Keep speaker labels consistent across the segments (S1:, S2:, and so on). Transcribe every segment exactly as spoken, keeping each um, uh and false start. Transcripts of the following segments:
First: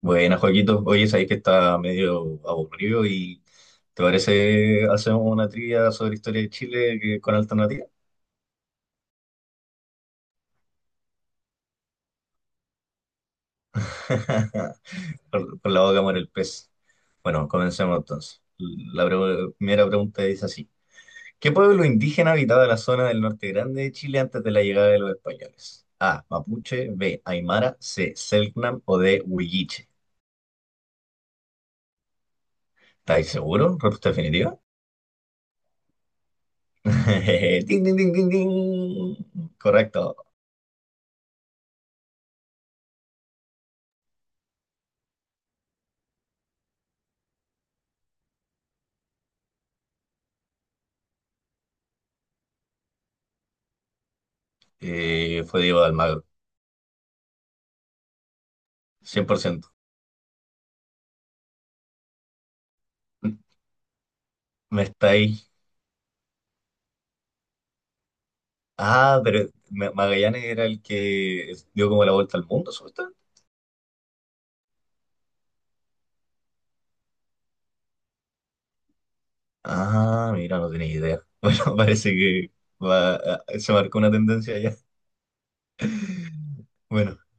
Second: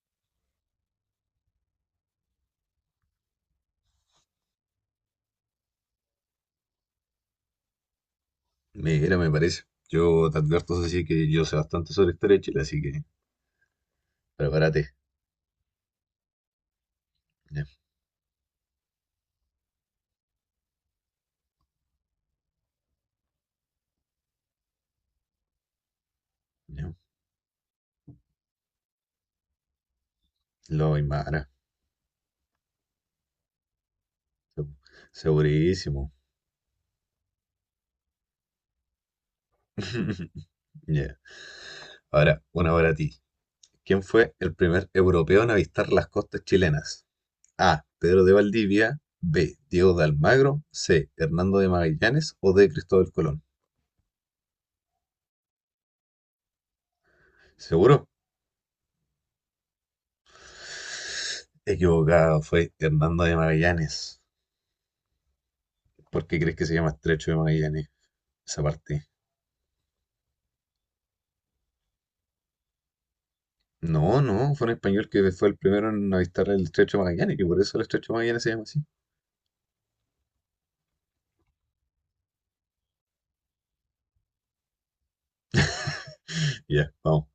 S1: Buena, Joaquito. Oye, sabéis que está medio aburrido y ¿te parece hacemos una trivia sobre historia de Chile que- con alternativa?
S2: Mira, me parece. Yo te advierto, así que yo sé bastante sobre historia de Chile, así que prepárate.
S1: Por con la boca muere el pez. Bueno,
S2: Ya,
S1: comencemos entonces. La pre- primera pregunta dice así. ¿Qué pueblo indígena habitaba la zona del norte grande de Chile antes de la llegada de los españoles? A. Mapuche.
S2: ya.
S1: B. Aymara. C. Selknam. O D. Huilliche.
S2: Lo Aymara.
S1: ¿Estáis seguros? ¿Respuesta definitiva?
S2: seg- Segurísimo.
S1: Ding, ding, ding, ding, ding. Correcto.
S2: Ya. Ahora, una para ti. ¿Quién fue el primer europeo en avistar las costas chilenas? A. Pedro de Valdivia. B. Diego de Almagro. C. Hernando de Magallanes. O D. Cristóbal Colón.
S1: Eh, fue Diego de Almagro,
S2: ¿Seguro?
S1: cien por ciento.
S2: Equivocado, fue Hernando de Magallanes.
S1: Me estáis.
S2: ¿Por qué crees que se llama Estrecho de Magallanes? Esa parte.
S1: Ah, pero Ma- Magallanes era el que dio como la vuelta al mundo, supuestamente.
S2: No, no, fue un español que fue el primero en avistar el Estrecho de Magallanes, que por eso el Estrecho de Magallanes se llama así.
S1: Ah, mira, no tenía idea. Bueno, parece que va- ah, se marcó una tendencia ya.
S2: Ya,
S1: Bueno,
S2: vamos,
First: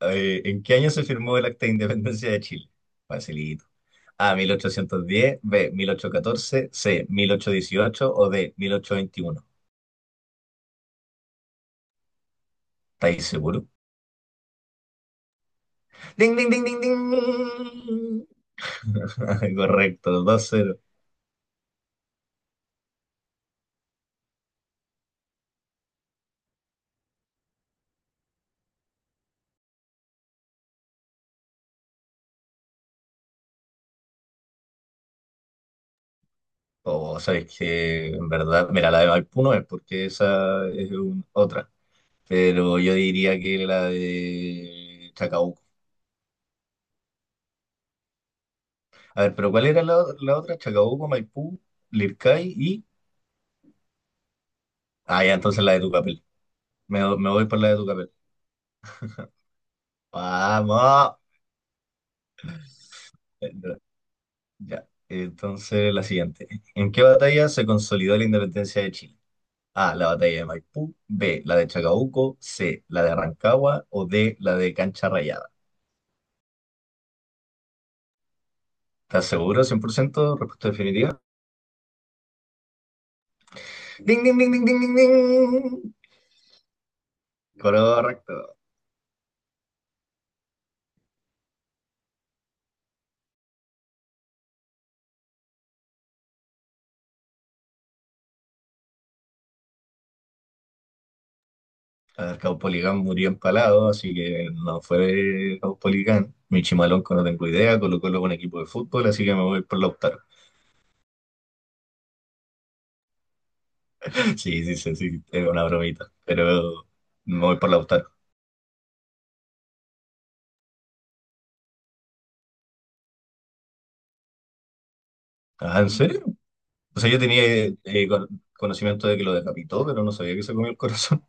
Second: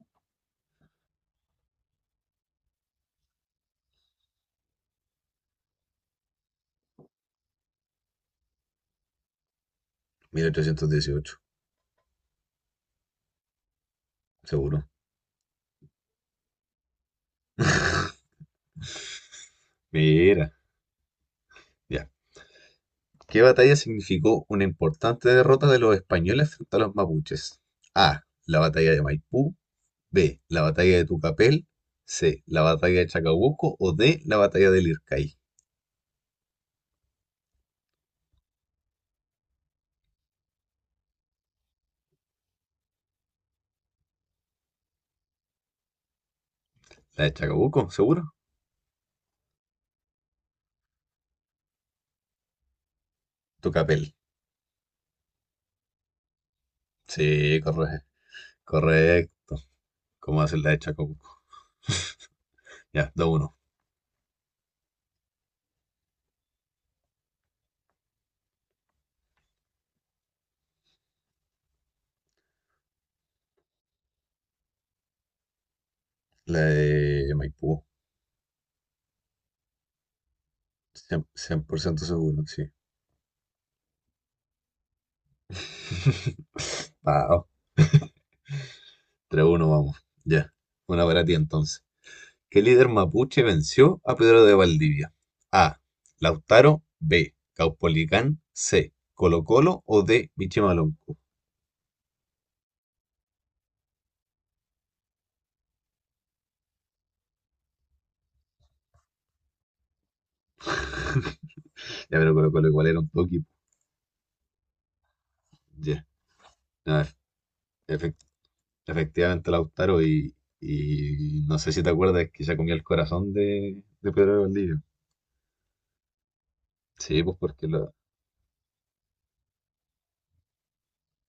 S1: eh, ¿en qué año se firmó el Acta de Independencia de Chile? Facilito. A, mil ochocientos diez, B, mil ochocientos catorce, C, mil ochocientos dieciocho o D, mil ochocientos veintiuno.
S2: mil ochocientos dieciocho,
S1: ¿Estáis seguros?
S2: seguro.
S1: Ding, ding, ding, ding, ding. Correcto, dos
S2: Mira,
S1: cero.
S2: ya. ¿Qué batalla significó una importante derrota de los españoles frente a los mapuches? A. La batalla de Maipú. B. La batalla de Tucapel. C. La batalla de Chacabuco. O D. La batalla del Lircay.
S1: O sabes que en verdad, mira, la de Maipú no es porque esa es un- otra, pero yo diría que la de Chacabuco.
S2: La de Chacabuco, seguro.
S1: A ver, pero ¿cuál era la, la otra? Chacabuco, Maipú, Lircay y...
S2: Tucapel.
S1: Ah, ya, entonces la de Tucapel. Me, me voy por
S2: Sí,
S1: la de
S2: correcto.
S1: Tucapel.
S2: Correcto. ¿Cómo hacer la de
S1: ¡Vamos!
S2: Chacabuco? Ya, 2
S1: Eh,
S2: uno.
S1: Ya, entonces la siguiente. ¿En qué batalla se consolidó la independencia de Chile? A, la batalla de Maipú, B, la de Chacabuco, C, la de Rancagua o D, la de Cancha Rayada.
S2: La de Maipú.
S1: ¿Estás seguro? Cien por ciento. ¿Respuesta definitiva?
S2: Cien, cien por ciento seguro, sí.
S1: ¡Ding, ding, ding, ding, ding, ding, ding!
S2: Wow,
S1: Correcto.
S2: tres uno vamos. Ya. Una para ti entonces. ¿Qué líder mapuche venció a Pedro de Valdivia? A. Lautaro. B. Caupolicán. C. Colo Colo o D. Michimalonco.
S1: A ver, Caupolicán murió empalado, así que no fue Caupolicán. Michimalonco no tengo idea, Colo Colo es un equipo de fútbol, así que me voy por Lautaro.
S2: Ya, pero Colo Colo igual era un toque.
S1: Sí, sí, sí, sí, era una
S2: Ya.
S1: bromita, pero
S2: A ver,
S1: me voy por Lautaro.
S2: efect- efectivamente Lautaro y, y no sé si te acuerdas que ya comió el corazón de, de Pedro de Valdivia.
S1: Ah, ¿en serio? O sea, yo
S2: Sí, pues
S1: tenía
S2: porque
S1: eh,
S2: lo,
S1: eh, con- conocimiento de que lo decapitó, pero no sabía que se comió el corazón.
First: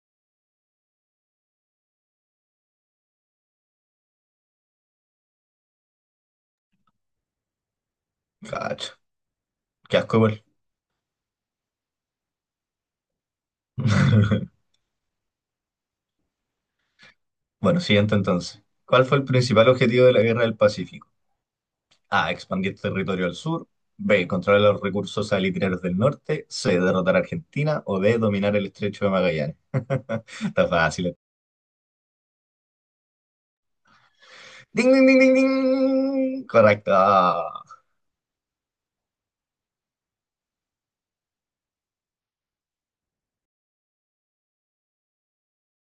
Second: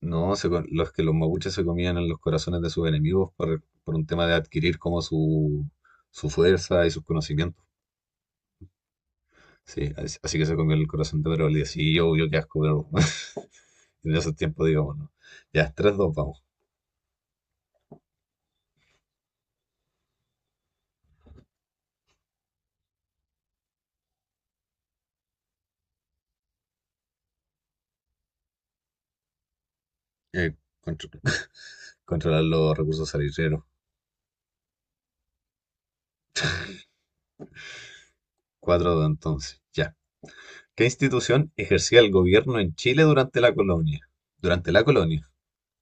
S2: no, se co- los que los mapuches se comían en los corazones de sus enemigos por, por un tema de adquirir como su, su fuerza y sus conocimientos.
S1: Cacho,
S2: Sí,
S1: qué asco
S2: as- así
S1: igual.
S2: que se comió el corazón de Pedro Valdivia. Sí, yo, yo qué asco, pero en esos tiempos, digamos, ¿no? Ya, tres dos vamos.
S1: Bueno, siguiente entonces. ¿Cuál fue el principal objetivo de la Guerra del Pacífico? A. Expandir territorio al sur. B. Controlar los recursos salitrarios del norte. C. Derrotar a Argentina. O D. Dominar el estrecho de Magallanes.
S2: Eh,
S1: Está
S2: contro-
S1: fácil.
S2: controlar los recursos salitreros
S1: ¡Ding, ding, ding, ding, ding! Correcto.
S2: cuatro dos entonces, ya. ¿Qué institución ejercía el gobierno en Chile durante la colonia? Durante la colonia.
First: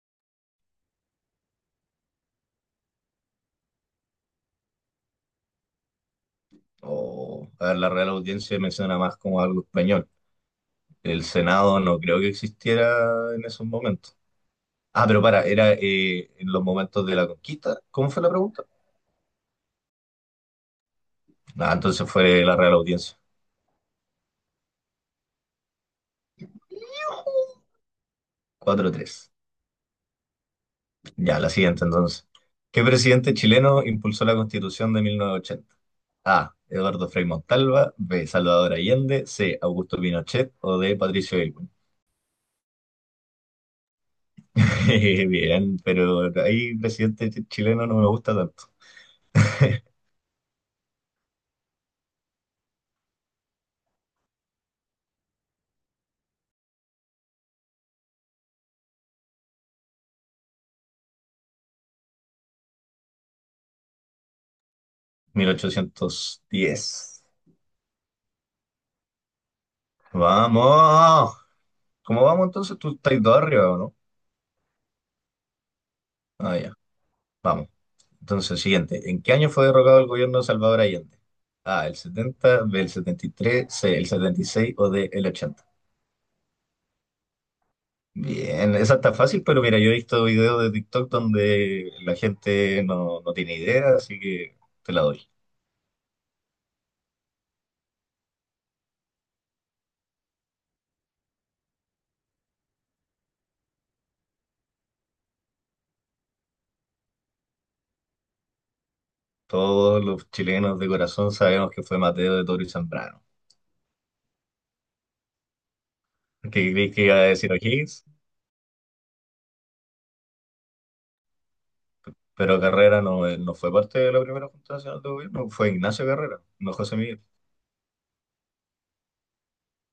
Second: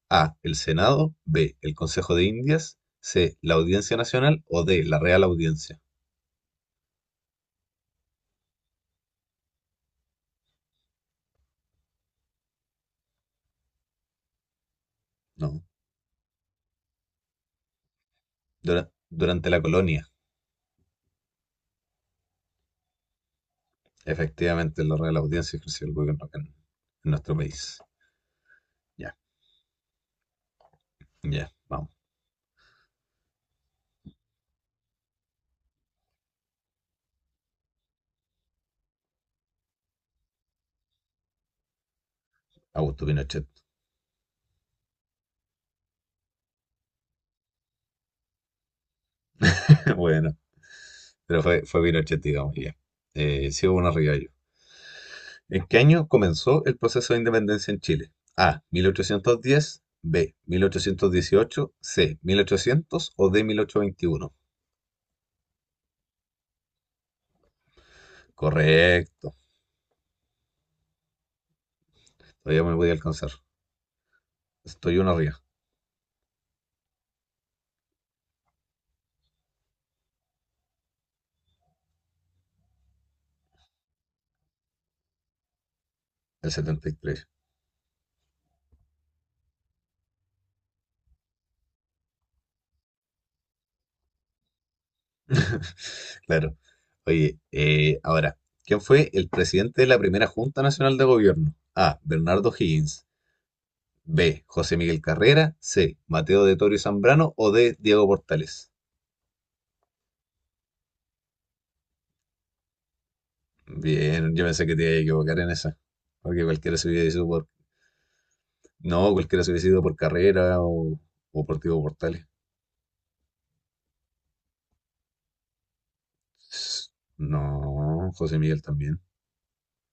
S2: A. El Senado. B. El Consejo de Indias. C. La Audiencia Nacional. O D. La Real Audiencia.
S1: Oh, a ver, la Real Audiencia menciona más como algo español. El Senado no creo que existiera en esos momentos. Ah, pero para,
S2: No,
S1: era eh, en los momentos de la conquista. ¿Cómo fue la pregunta?
S2: dura- durante la colonia,
S1: Ah, entonces fue la Real Audiencia.
S2: efectivamente, la Real Audiencia ejerció el gobierno acá en, en nuestro país.
S1: Cuatro
S2: Ya,
S1: tres. Ya, la
S2: ya,
S1: siguiente
S2: vamos.
S1: entonces. ¿Qué presidente chileno impulsó la Constitución de mil novecientos ochenta? A. Eduardo Frei Montalva. B. Salvador Allende. C. Augusto Pinochet. O D. Patricio Aylwin.
S2: Augusto Pinochet.
S1: Bien, pero ahí presidente ch- chileno no me gusta tanto.
S2: Bueno, pero fue, fue Pinochet, digamos, ya. Eh, sí hubo unos rivallos. ¿En qué año comenzó el proceso de independencia en Chile? A. mil ochocientos diez, B. mil ochocientos dieciocho, C. mil ochocientos o D. mil ochocientos veintiuno.
S1: mil ochocientos diez.
S2: Correcto.
S1: ¡Vamos! ¿Cómo vamos
S2: Todavía me
S1: entonces?
S2: voy
S1: ¿Tú
S2: a
S1: estás
S2: alcanzar.
S1: dos arriba o no?
S2: Estoy uno arriba,
S1: Ah, ya. Vamos. Entonces, siguiente. ¿En qué año fue derrocado el gobierno de Salvador Allende? A, el setenta, B, el setenta y tres, C, el setenta y seis o D, el ochenta.
S2: el setenta y tres.
S1: Bien, esa está fácil, pero mira, yo he visto videos de TikTok donde la gente no, no tiene idea, así que te la doy.
S2: Claro. Oye, eh, ahora, ¿quién fue el presidente de la primera Junta Nacional de Gobierno? A. Bernardo Higgins. B. José Miguel Carrera. C. Mateo de Toro y Zambrano. O D. Diego Portales.
S1: Todos los chilenos de corazón sabemos que fue Mateo de Toro y Zambrano.
S2: Bien, yo pensé que te iba a equivocar en esa. Porque
S1: Que
S2: cualquiera se
S1: creí que iba
S2: hubiese
S1: a
S2: ido por...
S1: decir O'Higgins,
S2: No, cualquiera se hubiese ido por Carrera o, o por Diego Portales.
S1: pero Carrera no, eh, no fue parte de la primera Junta Nacional de Gobierno, fue Ignacio Carrera, no José Miguel.
S2: No, José Miguel también.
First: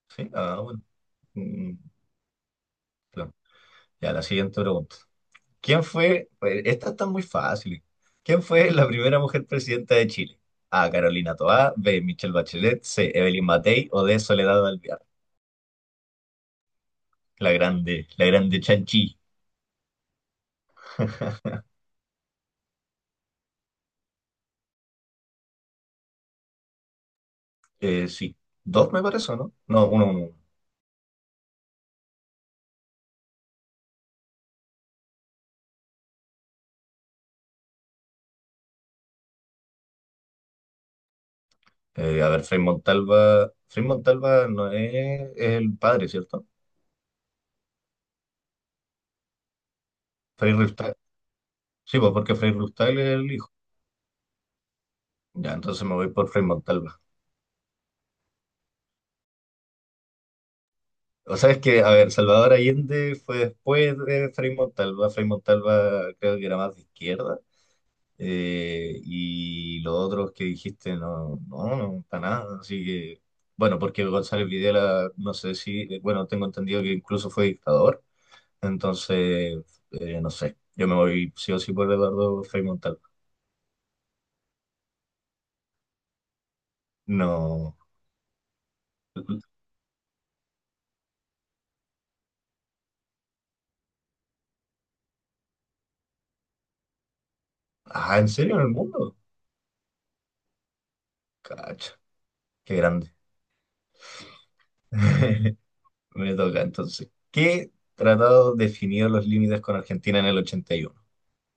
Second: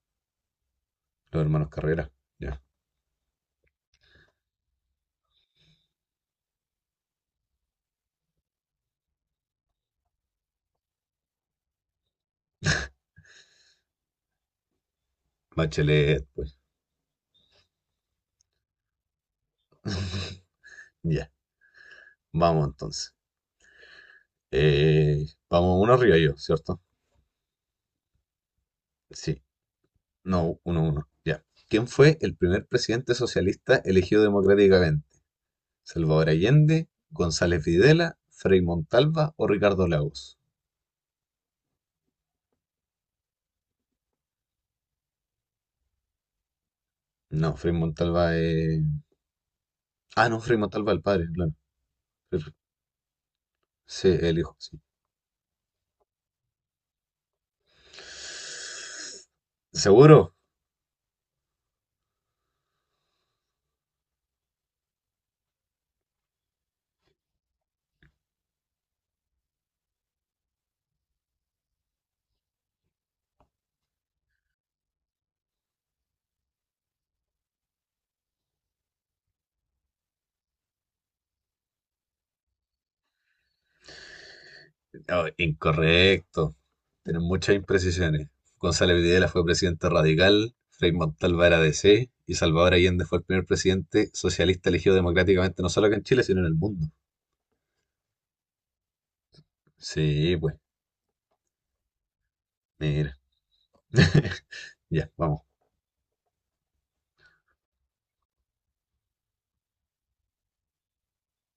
S1: Sí, ah, bueno.
S2: Los hermanos
S1: Mm,
S2: Carrera. Ya.
S1: claro. Ya, la siguiente pregunta. ¿Quién fue? Pues, esta está muy fácil. ¿Quién fue la primera mujer presidenta de Chile? A. Carolina Toá, B. Michelle Bachelet, C. Evelyn Matei o D. Soledad Alvear.
S2: Bachelet, pues.
S1: La grande, la grande Chanchi.
S2: Ya. Vamos entonces. Eh, vamos uno arriba yo, ¿cierto?
S1: Eh, sí, dos me parece,
S2: Sí.
S1: ¿no? No, uno, uno. Uno.
S2: No, uno uno, ya. ¿Quién fue el primer presidente socialista elegido democráticamente? ¿Salvador Allende, González Videla, Frei Montalva o Ricardo Lagos?
S1: Eh, a ver, Frei Montalva. Frei Montalva no es el padre, ¿cierto?
S2: No, Frei Montalva es... Ah, no,
S1: Frei
S2: Frei Montalva
S1: Rustac.
S2: el padre, claro.
S1: Sí, pues porque Frei
S2: Pero-
S1: Rustac es el hijo.
S2: Sí, el hijo, sí.
S1: Ya, entonces me voy por Frei Montalva.
S2: ¿Seguro?
S1: O sea, es que, a ver, Salvador Allende fue después de Frei Montalva. Frei Montalva creo que era más de izquierda. Eh, y los otros que dijiste, no, no, no, para nada. Así que, bueno, porque González Videla, no sé si, eh, bueno, tengo entendido que incluso fue dictador. Entonces, eh, no sé, yo me voy sí o sí por Eduardo Frei Montalva.
S2: No, incorrecto. Tienen muchas
S1: No.
S2: imprecisiones. González Videla fue presidente radical, Frei Montalva era D C y Salvador Allende fue el primer presidente socialista elegido democráticamente no solo acá en Chile, sino en el mundo.
S1: Ah, ¿en serio? ¿En el mundo?
S2: Sí, pues,
S1: Cacha, qué grande.
S2: mira. Ya, vamos.
S1: Me toca entonces. ¿Qué tratado definió los límites con Argentina en el ochenta y uno?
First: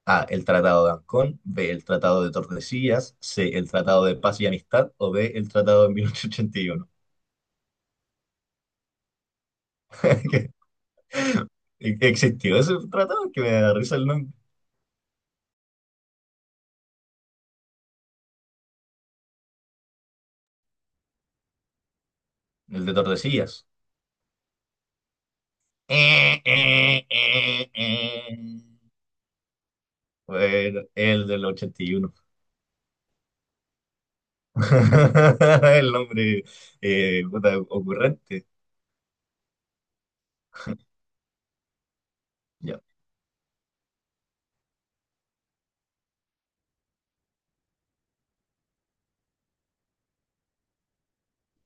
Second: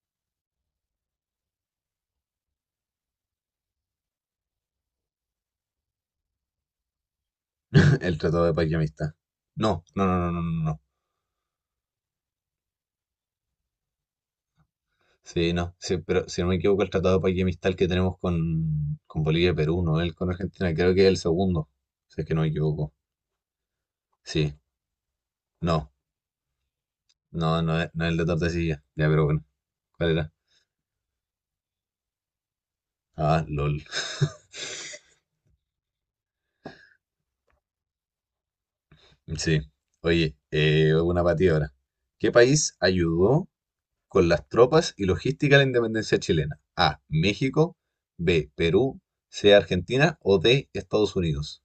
S1: A. El Tratado de Ancón. B. El Tratado de Tordesillas. C. El Tratado de Paz y Amistad. O D. El Tratado de mil ochocientos ochenta y uno.
S2: El Tratado de Paz y Amistad. No, no, no, no, no,
S1: ¿Qué-
S2: no. No.
S1: ¿Existió ese tratado? Que me da risa el nombre.
S2: Sí, no. Sí, pero si no me equivoco, el Tratado de Paz y Amistad el que tenemos con, con Bolivia y Perú, no el con Argentina, creo que es el segundo. Si es que no me
S1: El
S2: equivoco.
S1: de Tordesillas.
S2: Sí, no,
S1: Eh, eh,
S2: no,
S1: eh,
S2: no es, no es el de
S1: eh.
S2: Tordesillas. Ya, pero bueno. ¿Cuál era?
S1: Bueno, el del ochenta y uno.
S2: Ah, LOL.
S1: El nombre, eh, puta, ocurrente.
S2: Sí. Oye, eh, una para ti ahora. ¿Qué país
S1: Ya.
S2: ayudó con las tropas y logística de la independencia chilena: A. México. B. Perú. C. Argentina. O D. Estados Unidos.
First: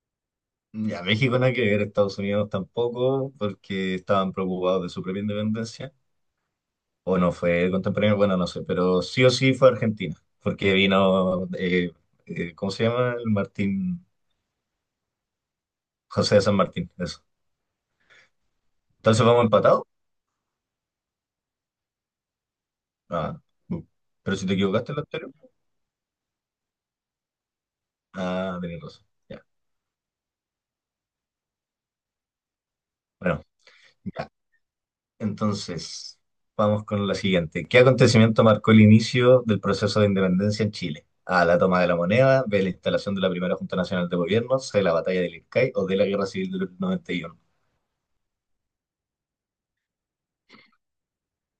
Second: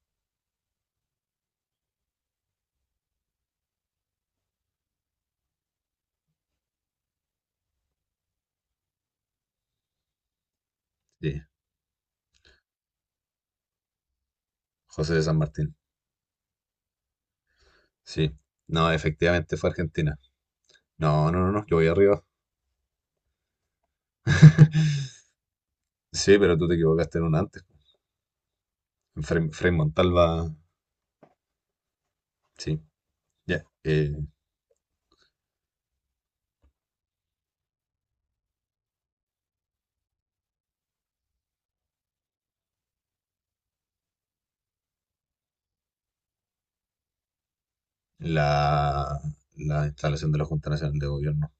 S1: Ya, México nada que ver, Estados Unidos tampoco, porque estaban preocupados de su propia independencia. O no fue contemporáneo, bueno, no sé, pero sí o sí fue Argentina, porque
S2: Sí,
S1: vino, eh, eh, ¿cómo se llama? El Martín,
S2: José de San Martín.
S1: José de San Martín, eso.
S2: Sí. No,
S1: Entonces vamos
S2: efectivamente fue
S1: empatados.
S2: Argentina. No, no, no, no, yo voy arriba.
S1: Ah, bu. Pero si te equivocaste en lo anterior,
S2: Sí, pero tú te equivocaste en una antes.
S1: ah, tenías razón.
S2: En Frei,
S1: Ya,
S2: Frei Montalva. Sí,
S1: bueno.
S2: ya. Eh,
S1: Ya. Entonces, vamos con la siguiente. ¿Qué acontecimiento marcó el inicio del proceso de independencia en Chile? A, la toma de la moneda, B, la instalación de la primera Junta Nacional de Gobierno, C, la batalla del Ircay o D, la Guerra Civil del noventa y uno.
S2: la, la instalación de la Junta Nacional de Gobierno.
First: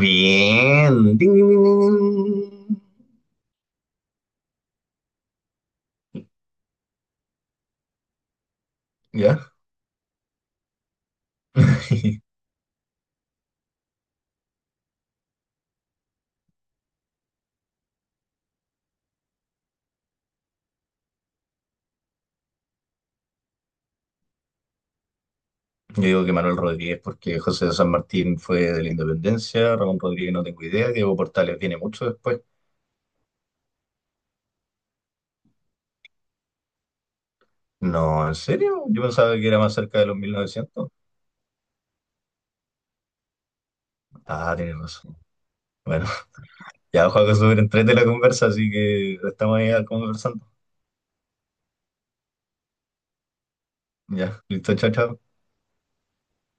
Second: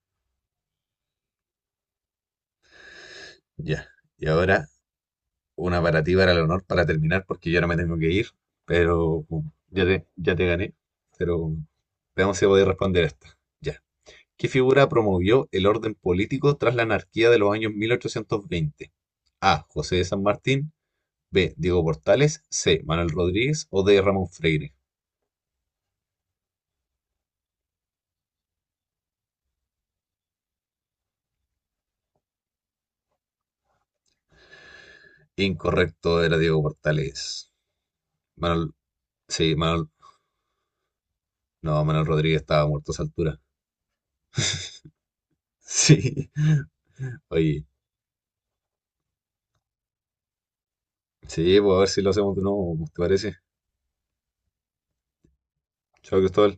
S1: Bien. Ding, ding, ding, ding, ding.
S2: Ya. Y ahora una para ti, para el honor, para terminar, porque yo ahora me tengo que ir, pero um,
S1: ¿Ya?
S2: ya te, ya te gané. Pero um, veamos si podéis responder esta. Ya. ¿Qué figura promovió el orden político tras la anarquía de los años mil ochocientos veinte? A. José de San Martín. B. Diego Portales. C. Manuel Rodríguez. O D. Ramón Freire.
S1: Yo digo que Manuel Rodríguez porque José de San Martín fue de la Independencia, Ramón Rodríguez no tengo idea, Diego Portales viene mucho después.
S2: Incorrecto, era Diego Portales.
S1: No, ¿en
S2: Manuel,
S1: serio? Yo pensaba que
S2: sí,
S1: era más
S2: Manuel,
S1: cerca de los mil novecientos.
S2: no, Manuel Rodríguez estaba muerto a esa altura.
S1: Ah, tienes razón. Bueno.
S2: Sí,
S1: Ya, Juaco, súper
S2: oye,
S1: entrete la conversa, así que estamos ahí conversando.
S2: sí, pues a ver si lo hacemos de nuevo, ¿te parece?
S1: Ya, listo, chao, chao.
S2: Chao, Cristóbal.